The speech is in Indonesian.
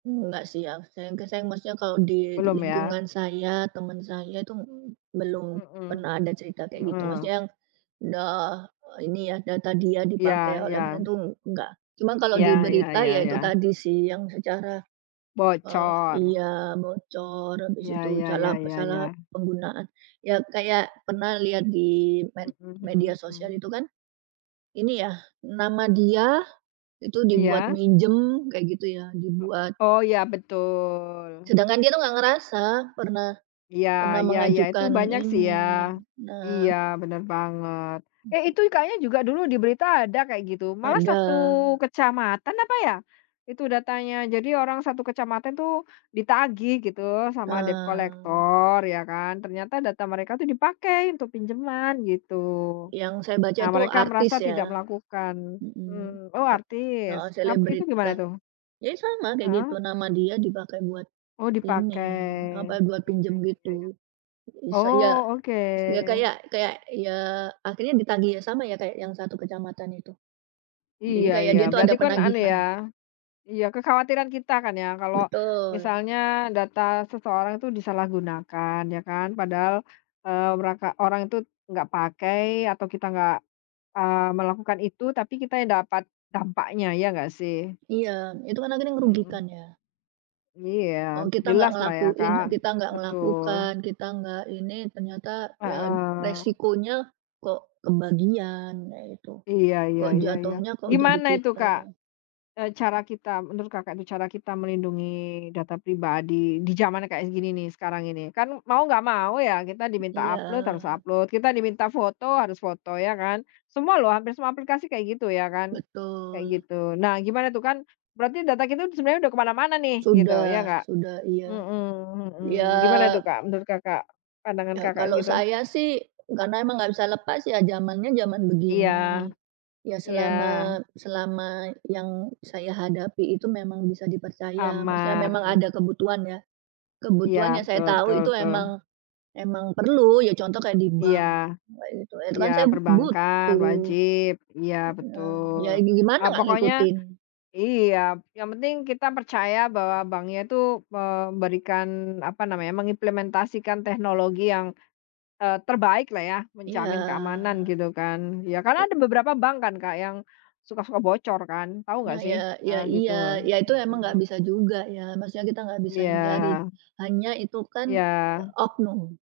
Enggak sih, yang saya maksudnya kalau di Belum ya. lingkungan saya, teman saya itu m belum Mhm, pernah ada cerita kayak gitu, heeh. maksudnya yang udah ini ya, data dia Iya, dipakai oleh ya. orang itu, enggak. Cuma kalau di Ya ya berita ya ya itu ya. tadi sih yang secara, eee Bocor. iya bocor, habis Iya, itu ya ya salah ya salah ya. penggunaan, ya kayak pernah lihat di med Mhm media mhm sosial mhm. itu kan. Ini ya ,nama dia itu dibuat Iya. minjem, kayak gitu ya, dibuat, O oh ya, betul. sedangkan dia itu enggak ngerasa pernah, Iya, pernah ya ya, itu mengajukan banyak sih ya. ini. Nah. Iya, benar banget. Eh itu kayaknya juga dulu di berita ada kayak gitu, malah Ada. 1 kecamatan, apa ya, itu datanya, jadi orang 1 kecamatan tuh, ditagih gitu sama debt Eee. collector ya kan, ternyata data mereka itu dipakai untuk pinjaman gitu. Yang saya baca Nah itu mereka artis merasa ya. tidak melakukan, Mhm. mmm. Oh Ta artis, heeh, ap itu gimana selebrita, itu? ya sama kayak gitu, Heeh. nama dia dipakai buat Oh ini, dipakai, apa, buat ya ya pinjam ya ya. gitu. Isa iya, Oh, oke. ya kayak kayak ya akhirnya ditagih sama ya, kayak yang 1 kecamatan itu. Jadi Iya kayak iya dia itu berarti ada kan anu penagihan. ya, iya kekhawatiran kita kan ya kalau Betul. misalnya data seseorang itu disalahgunakan, ya kan, padahal, eee, meraka orang itu nggak pakai atau kita nggak, eee, melakukan itu, tapi kita yang dapat dampaknya ya nggak sih? Iya, itu kan akhirnya ngerugikan Mhm. ya. Iya. E kita nggak Jelas lah ya ngelakuin, Kak, kita nggak betul. melakukan, kita nggak ini, ternyata ya Heeh. resikonya kok kebagian ya itu, Iya, ya kok ya ya. jatuhnya kok jadi Gimana itu kita. Kak? E cara kita, menurut Kakak itu, cara kita melindungi data pribadi di zaman kayak gini nih, sekarang ini. Kan mau nggak mau ya, kita diminta Iya. upload, harus upload, kita diminta foto harus foto, ya kan, semua loh hampir semua aplikasi kayak gitu ya kan, kayak Betul. gitu. Nah gimana tuh kan berarti data kita sebenarnya udah kemana-mana nih, gitu, ya Sudah, nggak? sudah, iya. Mhm mhm, Ya gimana itu Kak, menurut Kakak, pandangan ya Kakak kalau gitu? saya sih karena emang nggak bisa lepas ya zamannya zaman Iya, begini. Ya iya. selama, selama yang saya hadapi itu memang bisa dipercaya, maksudnya memang Aman. ada kebutuhan ya, Iya kebutuhan yang saya betul tahu betul itu betul. emang, emang perlu, ya contoh kayak di Iya, bank, e itu, e itu iya kan saya perbankan, butuh. wajib. Iya Heeh, betul. ya gimana Eee, nggak pokoknya ngikutin. iya, yang penting kita percaya bahwa bank nya itu memberikan, apa namanya, mengimplementasikan teknologi yang, eee, terbaik lah ya, Iya. menjamin keamanan gitu kan. Ya karena ada beberapa bank kan Kak, yang suka-suka bocor kan, tahu nggak Nah sih? ya, ya Heeh gitu. iya. Ya itu emang nggak Mhm. bisa juga ya, maksudnya kita nggak bisa hindari, Iya. hanya itu, kan e Iya. oknum.